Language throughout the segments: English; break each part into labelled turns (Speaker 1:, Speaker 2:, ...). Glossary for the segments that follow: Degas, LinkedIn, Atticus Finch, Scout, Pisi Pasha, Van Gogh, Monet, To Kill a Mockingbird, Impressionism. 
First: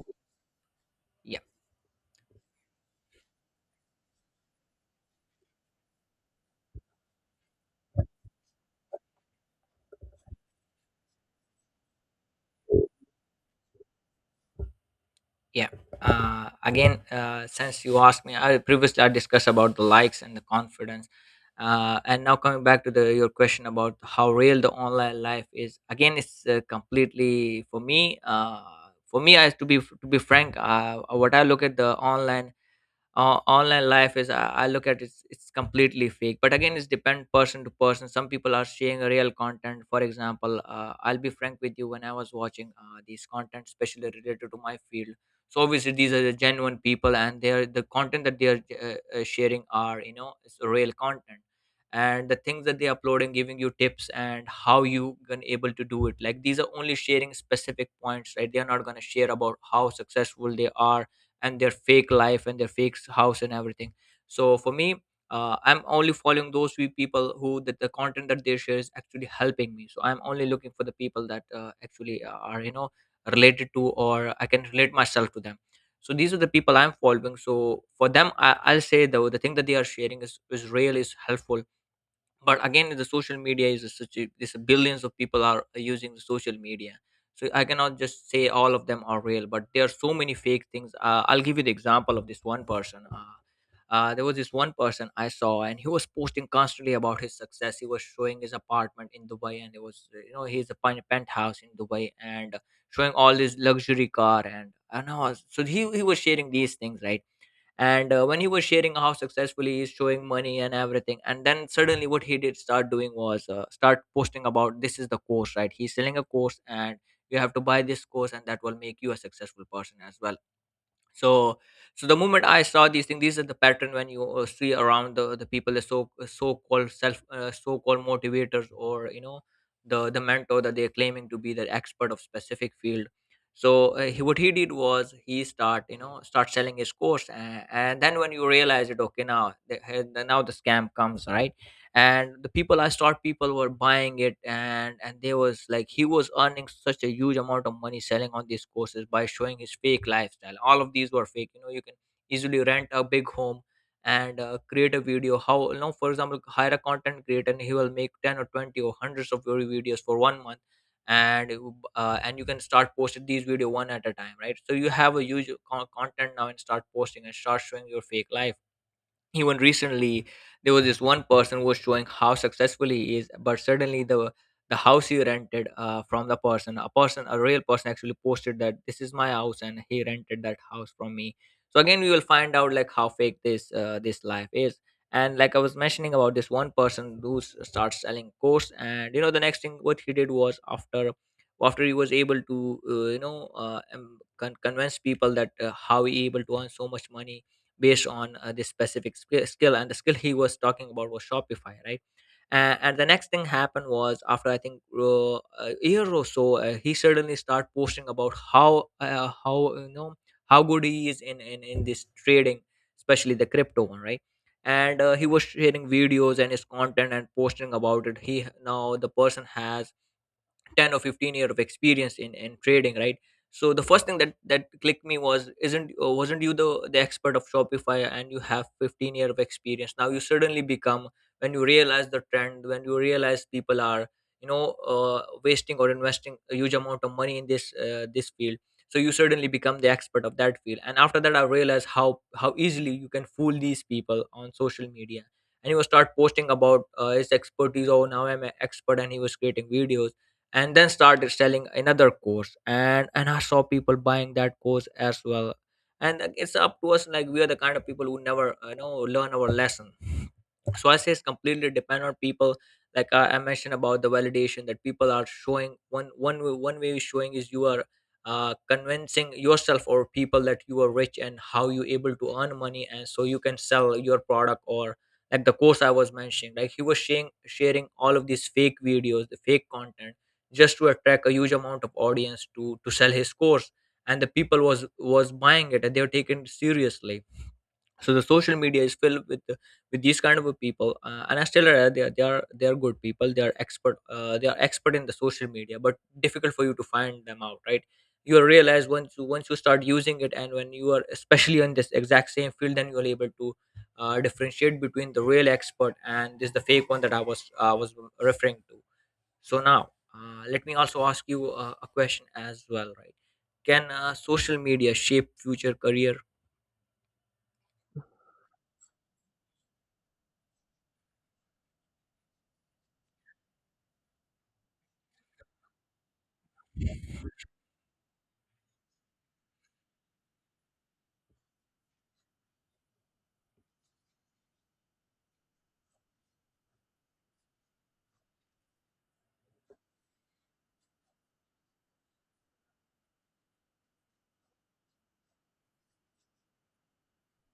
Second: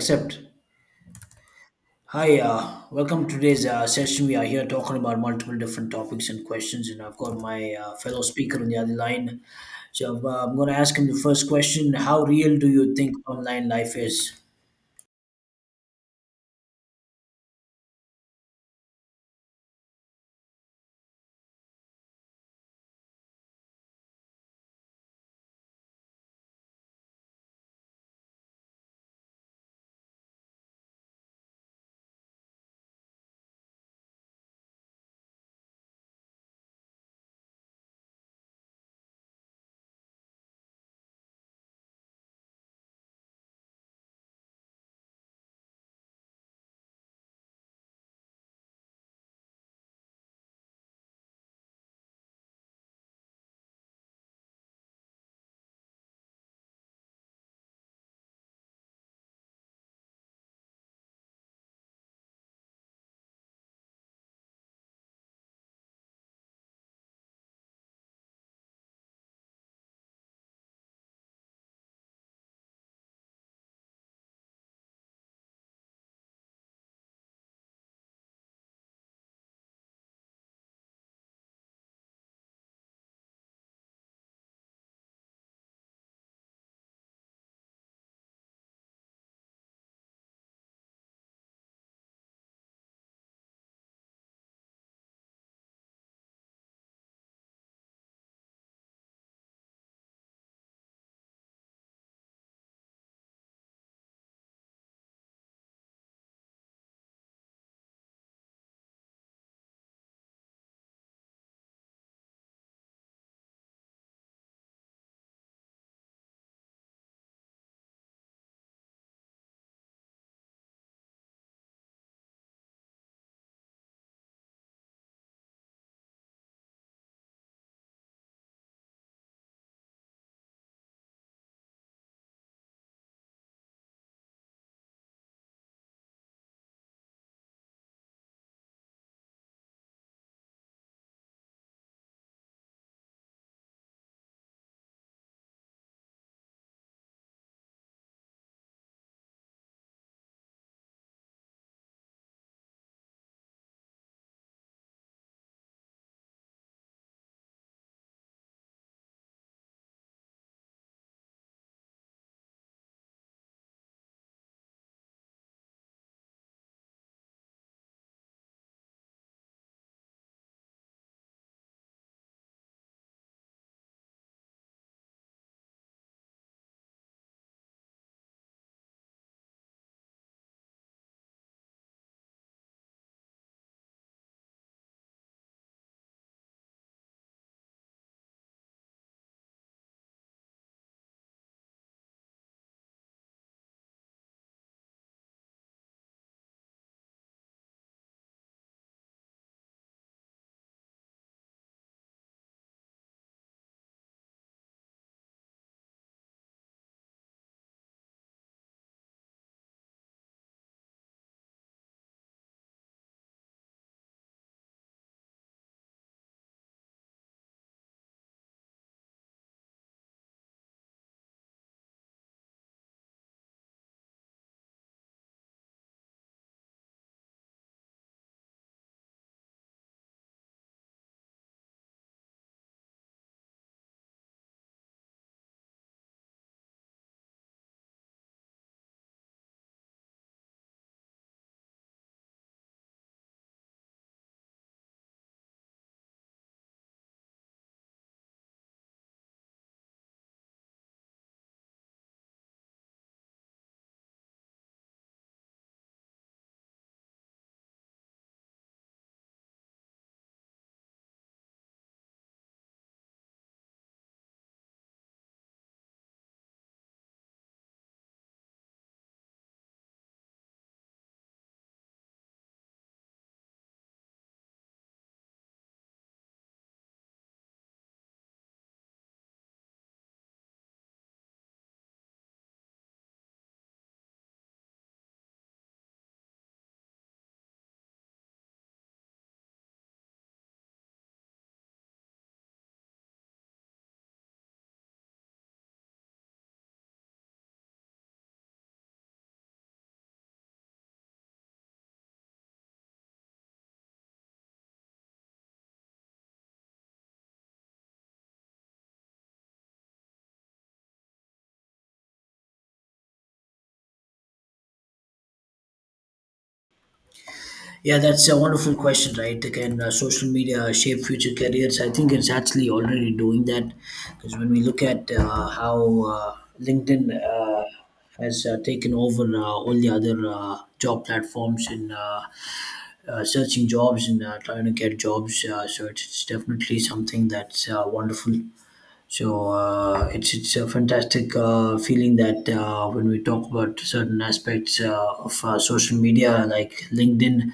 Speaker 1: Except,
Speaker 2: Yeah,
Speaker 1: hi, welcome to today's session. We are here talking about multiple different topics and questions, and I've got my fellow speaker on the other line. So I'm going to ask him the first question: How real do you think online life is?
Speaker 2: yeah. Again, since you asked me, I discussed about the likes and the confidence. And now, coming back to the your question about how real the online life is. Again, it's completely, for me I to be frank, what I look at, the online life is, I look at, it's completely fake. But again, it's depend person to person. Some people are sharing real content. For example, I'll be frank with you, when I was watching these content, especially related to my field. So obviously these are the genuine people, and they are the content that they are sharing are, it's real content. And the things that they are uploading, giving you tips and how you can able to do it, like these are only sharing specific points, right? They are not going to share about how successful they are, and their fake life, and their house and everything. So for me, I'm only following those few people who that the content that they share is actually helping me. So I'm only looking for the people that actually are, related to, or I can relate myself to them. So these are the people I'm following. So for them, I'll say though the thing that they are sharing is real, is helpful. But again, the social media is a such a, this billions of people are using the social media. So I cannot just say all of them are real, but there are so many fake things. I'll give you the example of this one person. There was this one person I saw, and he was posting constantly about his success. He was showing his apartment in Dubai, and it was he's a penthouse in Dubai, and showing all his luxury car. And I know, so he was sharing these things, right? And when he was sharing how successfully he's showing money and everything, and then suddenly what he did start doing was start posting about, this is the course, right? He's selling a course, and you have to buy this course, and that will make you a successful person as well. So so the moment I saw these things, these are the pattern when you see around the people, the so called self, so called motivators, or you know, the mentor that they're claiming to be the expert of specific field. So what he did was, he start, you know, start selling his course. And then when you realize it, okay, now now the scam comes, right? And the people, I start people were buying it, and they was like he was earning such a huge amount of money selling on these courses by showing his fake lifestyle. All of these were fake, you know? You can easily rent a big home. And create a video, how you know, for example, hire a content creator, and he will make 10 or 20 or hundreds of your videos for 1 month. And you can start posting these video one at a time, right? So you have a huge content now, and start posting and start showing your fake life. Even recently, there was this one person who was showing how successful he is. But suddenly, the house he rented from the person, a real person actually posted that this is my house, and he rented that house from me. So again, we will find out like how fake this life is. And like I was mentioning about this one person who starts selling course, and you know the next thing what he did was, after he was able to uh, you know uh, um, convince people that how he able to earn so much money, based on this specific skill. And the skill he was talking about was Shopify, right? And the next thing happened was, after I think a year or so, he suddenly started posting about how you know how good he is in this trading, especially the crypto one, right? And he was sharing videos and his content and posting about it. He, now the person has 10 or 15 year of experience in trading, right? So the first thing that clicked me was, isn't wasn't you the expert of Shopify, and you have 15 year of experience, now you suddenly become. When you realize the trend, when you realize people are, you know, uh, wasting or investing a huge amount of money in this field. So you suddenly become the expert of that field. And after that, I realized how easily you can fool these people on social media. And he was start posting about his expertise, oh now I'm an expert, and he was creating videos. And then started selling another course, and I saw people buying that course as well. And like, it's up to us. Like, we are the kind of people who never, learn our lesson. So I say it's completely depend on people. Like I mentioned about the validation that people are showing. One way is showing is, you are convincing yourself or people that you are rich and how you able to earn money, and so you can sell your product, or, like the course I was mentioning, like he was sharing all of these fake videos, the fake content, just to attract a huge amount of audience to sell his course. And the people was buying it, and they were taken seriously. So the social media is filled with these kind of people. And I still, they are good people, they are expert, they are expert in the social media, but difficult for you to find them out, right? You will realize once you start using it. And when you are especially in this exact same field, then you're able to differentiate between the real expert and this the fake one that I was referring to. So now, let me also ask you a question as well, right? Can social media shape future career?
Speaker 1: Yeah, that's a wonderful question, right? Can social media shape future careers? I think it's actually already doing that, because when we look at how uh, LinkedIn has taken over all the other job platforms in searching jobs and trying to get jobs. So it's definitely something that's wonderful. So it's a fantastic feeling that when we talk about certain aspects of social media, like LinkedIn,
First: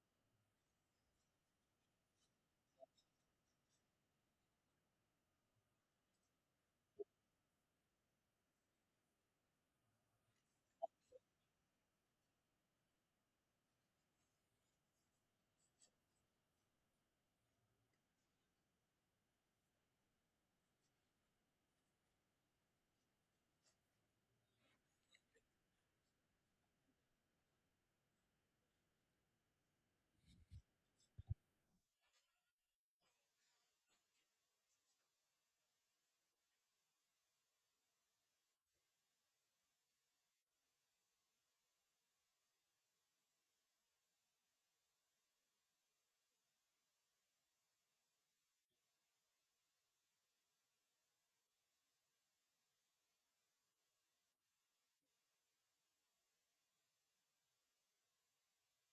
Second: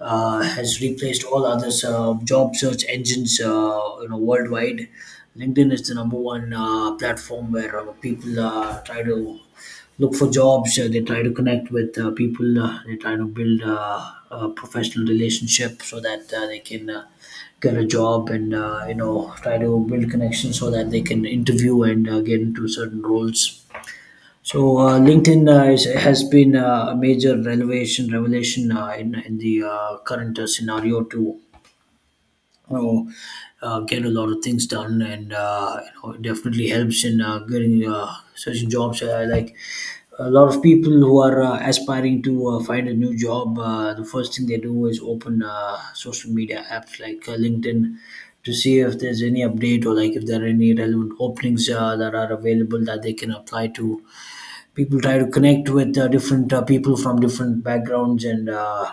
Speaker 1: has replaced all other job search engines, you know, worldwide. LinkedIn is the number one platform where people try to look for jobs. They try to connect with people. They try to build a professional relationship so that they can. Get a job and you know try to build connections so that they can interview and get into certain roles, so LinkedIn is, has been a major revelation in the current scenario too, you know, get a lot of things done, and you know it definitely helps in getting certain jobs. Like a lot of people who are aspiring to find a new job, the first thing they do is open social media apps like LinkedIn to see if there's any update, or like if there are any relevant openings that are available that they can apply to. People try to connect with different people from different backgrounds and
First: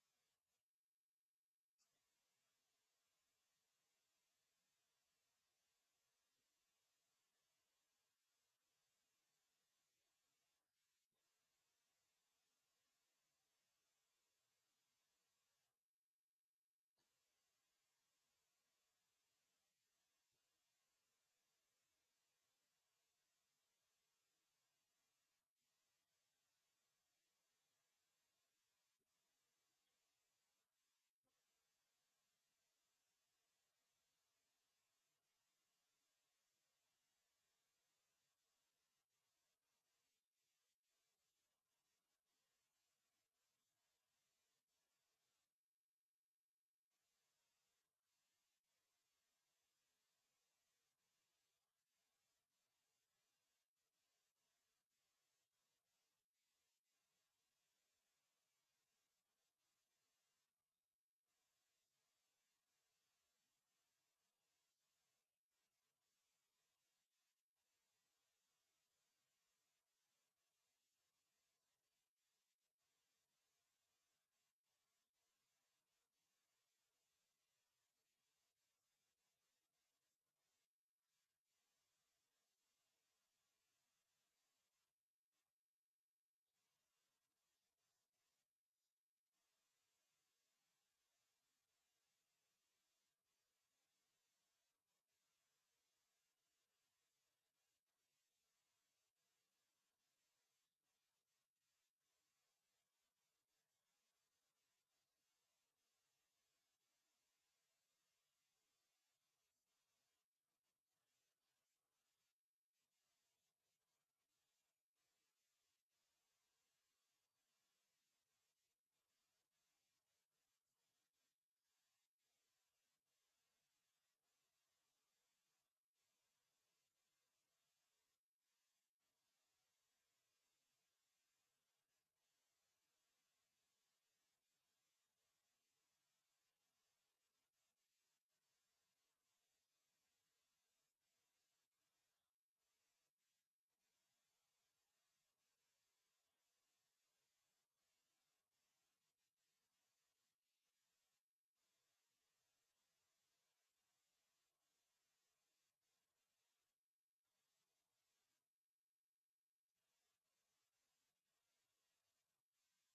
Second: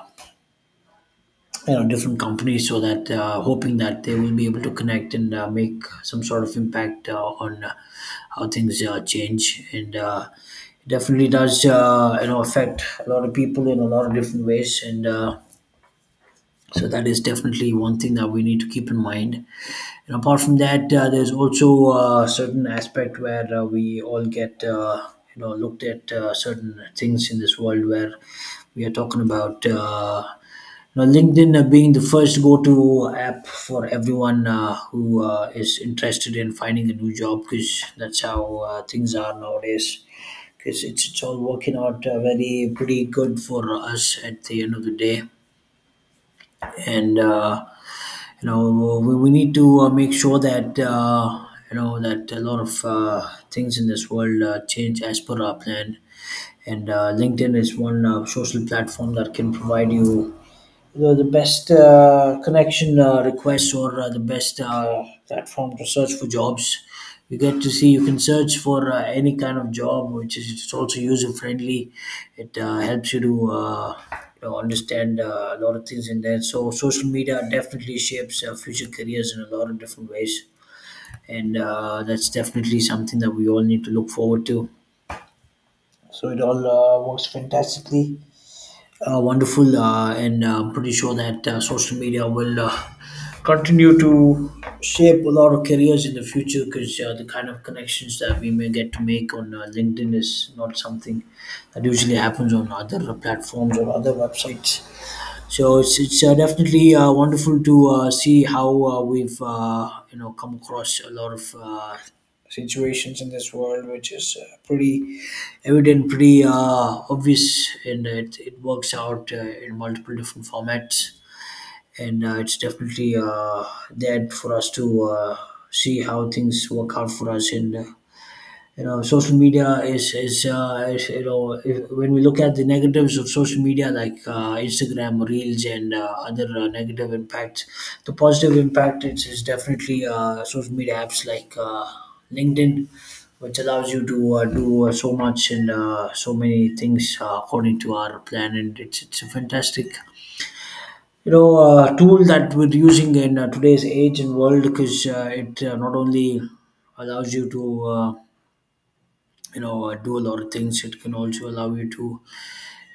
Speaker 1: you know different companies, so that hoping that they will be able to connect and make some sort of impact on how things change. And it definitely does you know affect a lot of people in a lot of different ways. And so that is definitely one thing that we need to keep in mind. And apart from that there's also a certain aspect where we all get you know looked at certain things in this world where we are talking about now, LinkedIn being the first go-to app for everyone who is interested in finding a new job, because that's how things are nowadays. It's all working out very pretty good for us at the end of the day, and you know we need to make sure that you know that a lot of things in this world change as per our plan, and LinkedIn is one social platform that can provide you the best connection requests or the best platform to search for jobs. You get to see you can search for any kind of job, which is it's also user friendly. It helps you to you know, understand a lot of things in there. So social media definitely shapes future careers in a lot of different ways, and that's definitely something that we all need to look forward to. So it all works fantastically wonderful, and I'm pretty sure that social media will continue to shape a lot of careers in the future, because the kind of connections that we may get to make on LinkedIn is not something that usually happens on other platforms or other websites. So it's definitely wonderful to see how we've you know come across a lot of situations in this world, which is pretty evident, pretty obvious, and it works out in multiple different formats. And it's definitely there for us to see how things work out for us. And you know social media is, you know, if, when we look at the negatives of social media like Instagram reels and other negative impacts, the positive impact is definitely social media apps like LinkedIn, which allows you to do so much and so many things according to our plan. And it's a fantastic, you know, tool that we're using in today's age and world, because it not only allows you to you know do a lot of things, it can also allow you to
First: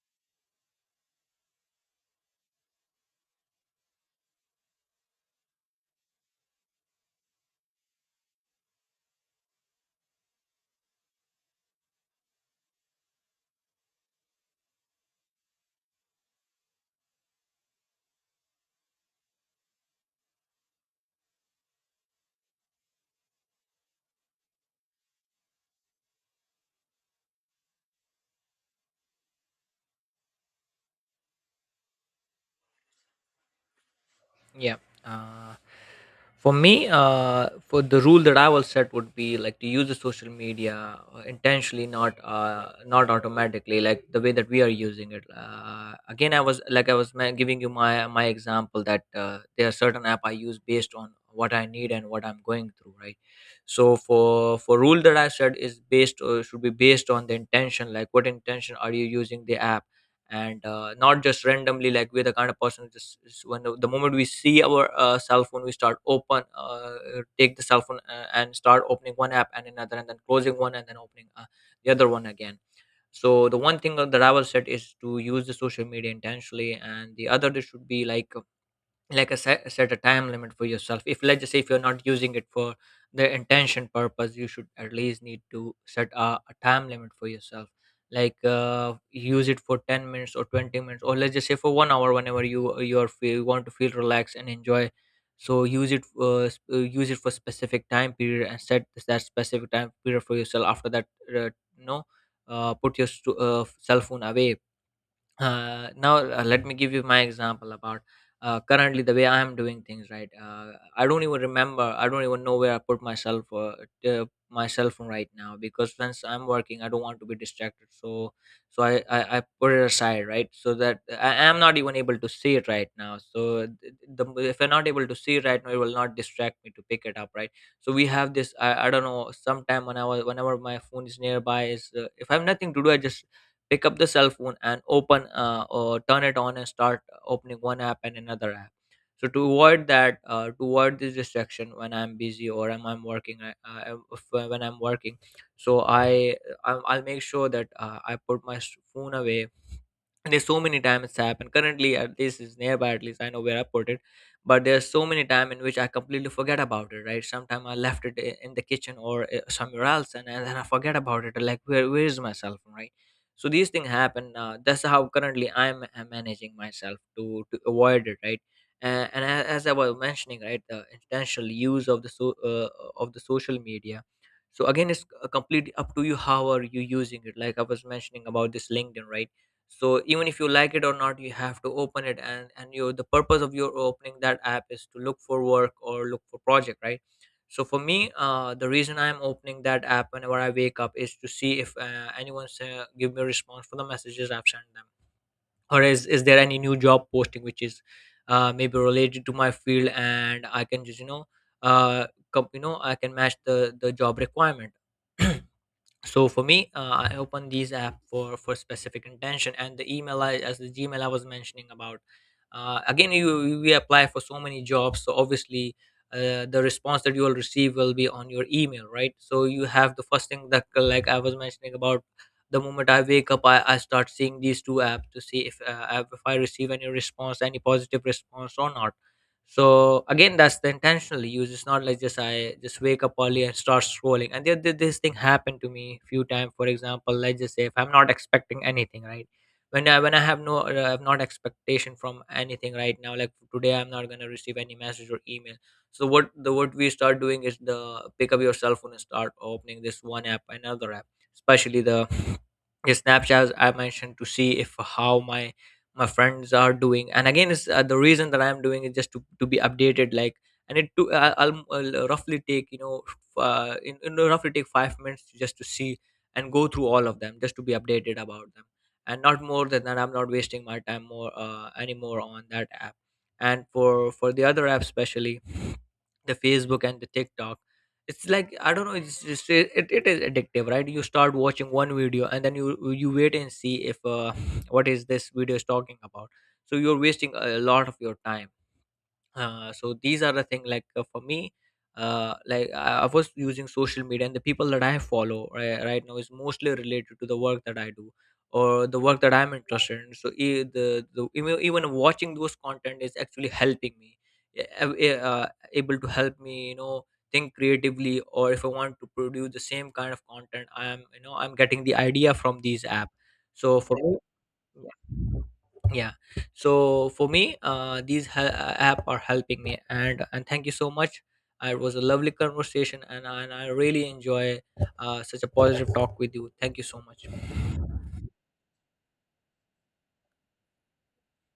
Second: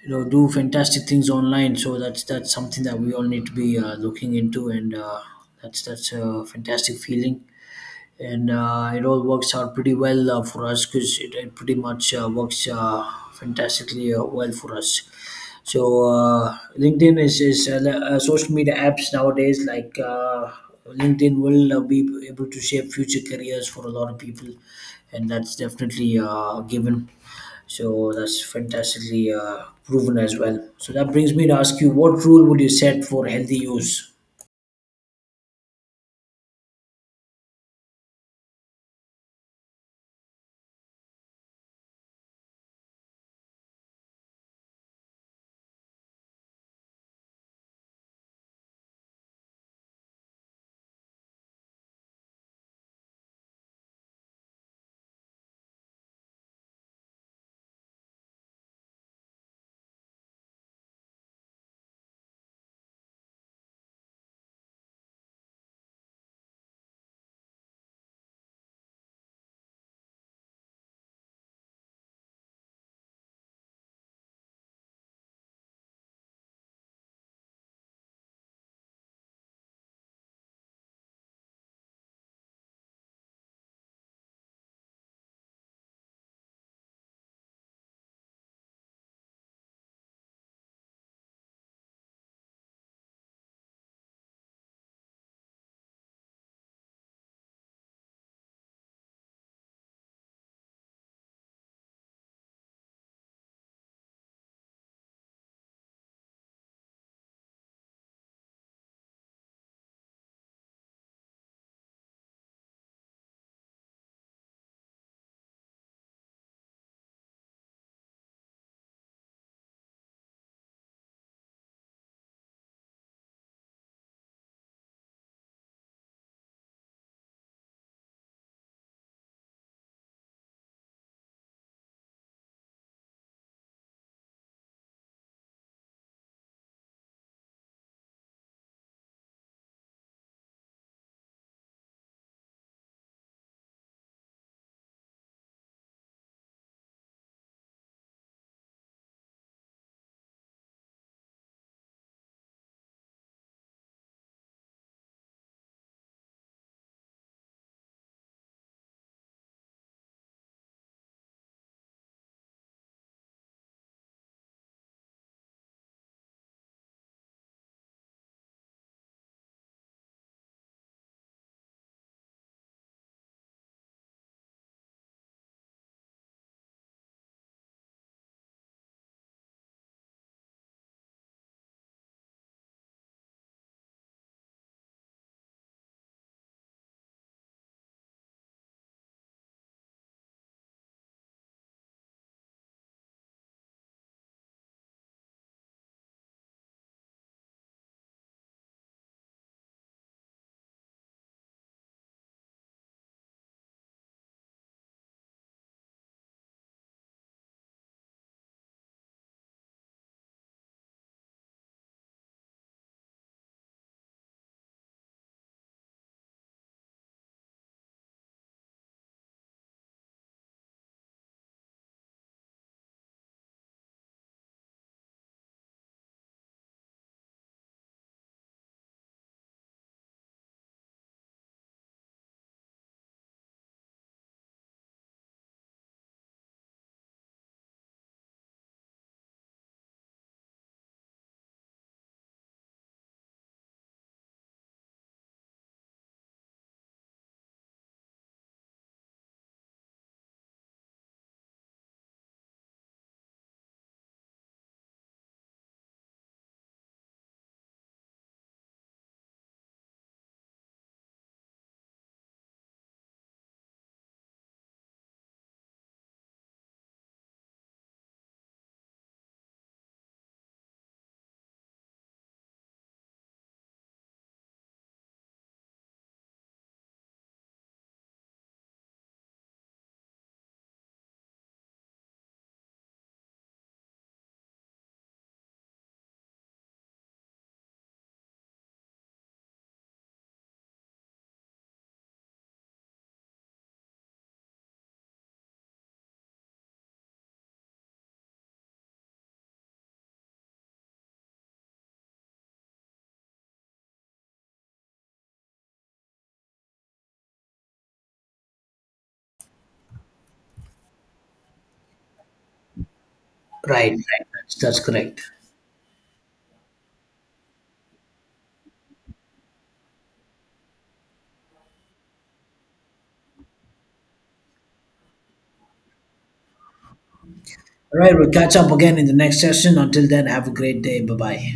Speaker 1: you know do fantastic things online. So that's something that we all need to be looking into. And that's a fantastic feeling, and it all works out pretty well for us, because it pretty much works fantastically well for us. So LinkedIn is social media apps nowadays. Like LinkedIn will be able to shape future careers for a lot of people, and that's definitely a given. So that's fantastically proven as well. So that brings me to ask you, what rule would you set for healthy use?
Speaker 2: Yeah. Uh, for me, for the rule that I will set would be like to use the social media intentionally, not automatically, like the way that we are using it. Again, I was giving you my example that there are certain app I use based on what I need and what I'm going through, right? So for rule that I said is based or should be based on the intention, like what intention are you using the app? And not just randomly, like we're the kind of person just when the moment we see our cell phone, we start open, take the cell phone, and start opening one app and another, and then closing one and then opening the other one again. So the one thing that I will said is to use the social media intentionally. And the other, there should be like, a set a time limit for yourself. If Let's just say if you're not using it for the intention purpose, you should at least need to set a time limit for yourself. Like, use it for 10 minutes or 20 minutes, or let's just say for 1 hour, whenever you're feel, you want to feel relaxed and enjoy. So use it, use it for specific time period, and set that specific time period for yourself. After that, uh, you put your cell phone away. Now, let me give you my example about currently the way I am doing things, right? I don't even know where I put myself, my cell phone right now. Because since I'm working, I don't want to be distracted. So so I put it aside, right? So that I am not even able to see it right now. So if I'm not able to see it right now, it will not distract me to pick it up, right? So we have this, I don't know, sometime when I was whenever my phone is nearby is, if I have nothing to do, I just pick up the cell phone and open, or turn it on, and start opening one App and another app. So to avoid that, to avoid this distraction when I'm busy or am I'm working, I, if, when I'm working, so i I'll make sure that I put my phone away. There's so many times it's happened currently, at least is nearby, at least I know where I put it. But there's so many time in which I completely forget about it, right? Sometime I left it in the kitchen or somewhere else, and then I forget about it, like where is my cell phone, right? So these things happen, that's how currently I'm, managing myself to avoid it, right? As I was mentioning, right, the intentional use of the, of the social media. So again, it's completely up to you how are you using it, like I was mentioning about this LinkedIn, right? So even if you like it or not, you have to open it, and you, the purpose of your opening that app is to look for work or look for project, right? So for me, the reason I'm opening that app whenever I wake up is to see if anyone's give me a response for the messages I've sent them. Or is there any new job posting which is, maybe related to my field, and I can just, you know, uh, you know, I can match the job requirement. So for me, I open these app for specific intention. And the email, as the Gmail I was mentioning about. Uh, again, we apply for so many jobs, so obviously, the response that you will receive will be on your email, right? So you have the first thing that, like I was mentioning about, the moment I wake up I start seeing these two apps to see if I receive any response, any positive response or not. So again, that's the intentionally use. It's not like just I just wake up early and start scrolling. And this thing happened to me a few times. For example, let's just say if I'm not expecting anything, right? When I have no have not expectation from anything right now, like today I'm not gonna receive any message or email. So what the what we start doing is the pick up your cell phone and start opening this one app, another app, especially the Snapchat I mentioned, to see if how my friends are doing. And again, it's, the reason that I'm doing it, just to, be updated, like. And it to I'll, roughly take, you know, f- in roughly take 5 minutes just to see and go through all of them, just to be updated about them. And not more than that, I'm not wasting my time more, anymore on that app. And for the other app, especially the Facebook and the TikTok, it's like I don't know, it's just it is addictive, right? You start watching one video and then you wait and see if, what is this video is talking about. So you're wasting a lot of your time. So these are the thing, like, for me, like I was using social media, and the people that I follow right, right now is mostly related to the work that I do or the work that I'm interested in. So e- the even watching those content is actually helping me, eh, eh, uh, able to help me, you know, think creatively. Or if I want to produce the same kind of content, I'm, you know, I'm getting the idea from these app. So
Speaker 1: Right,
Speaker 2: for me,
Speaker 1: right. That's correct.
Speaker 2: yeah, so for me, these app are helping me. And thank you so much. It was a lovely conversation, and I really enjoy, such a positive talk with you. Thank you so much.
Speaker 1: All right, we'll catch up again in the next session. Until then, have a great day. Bye bye.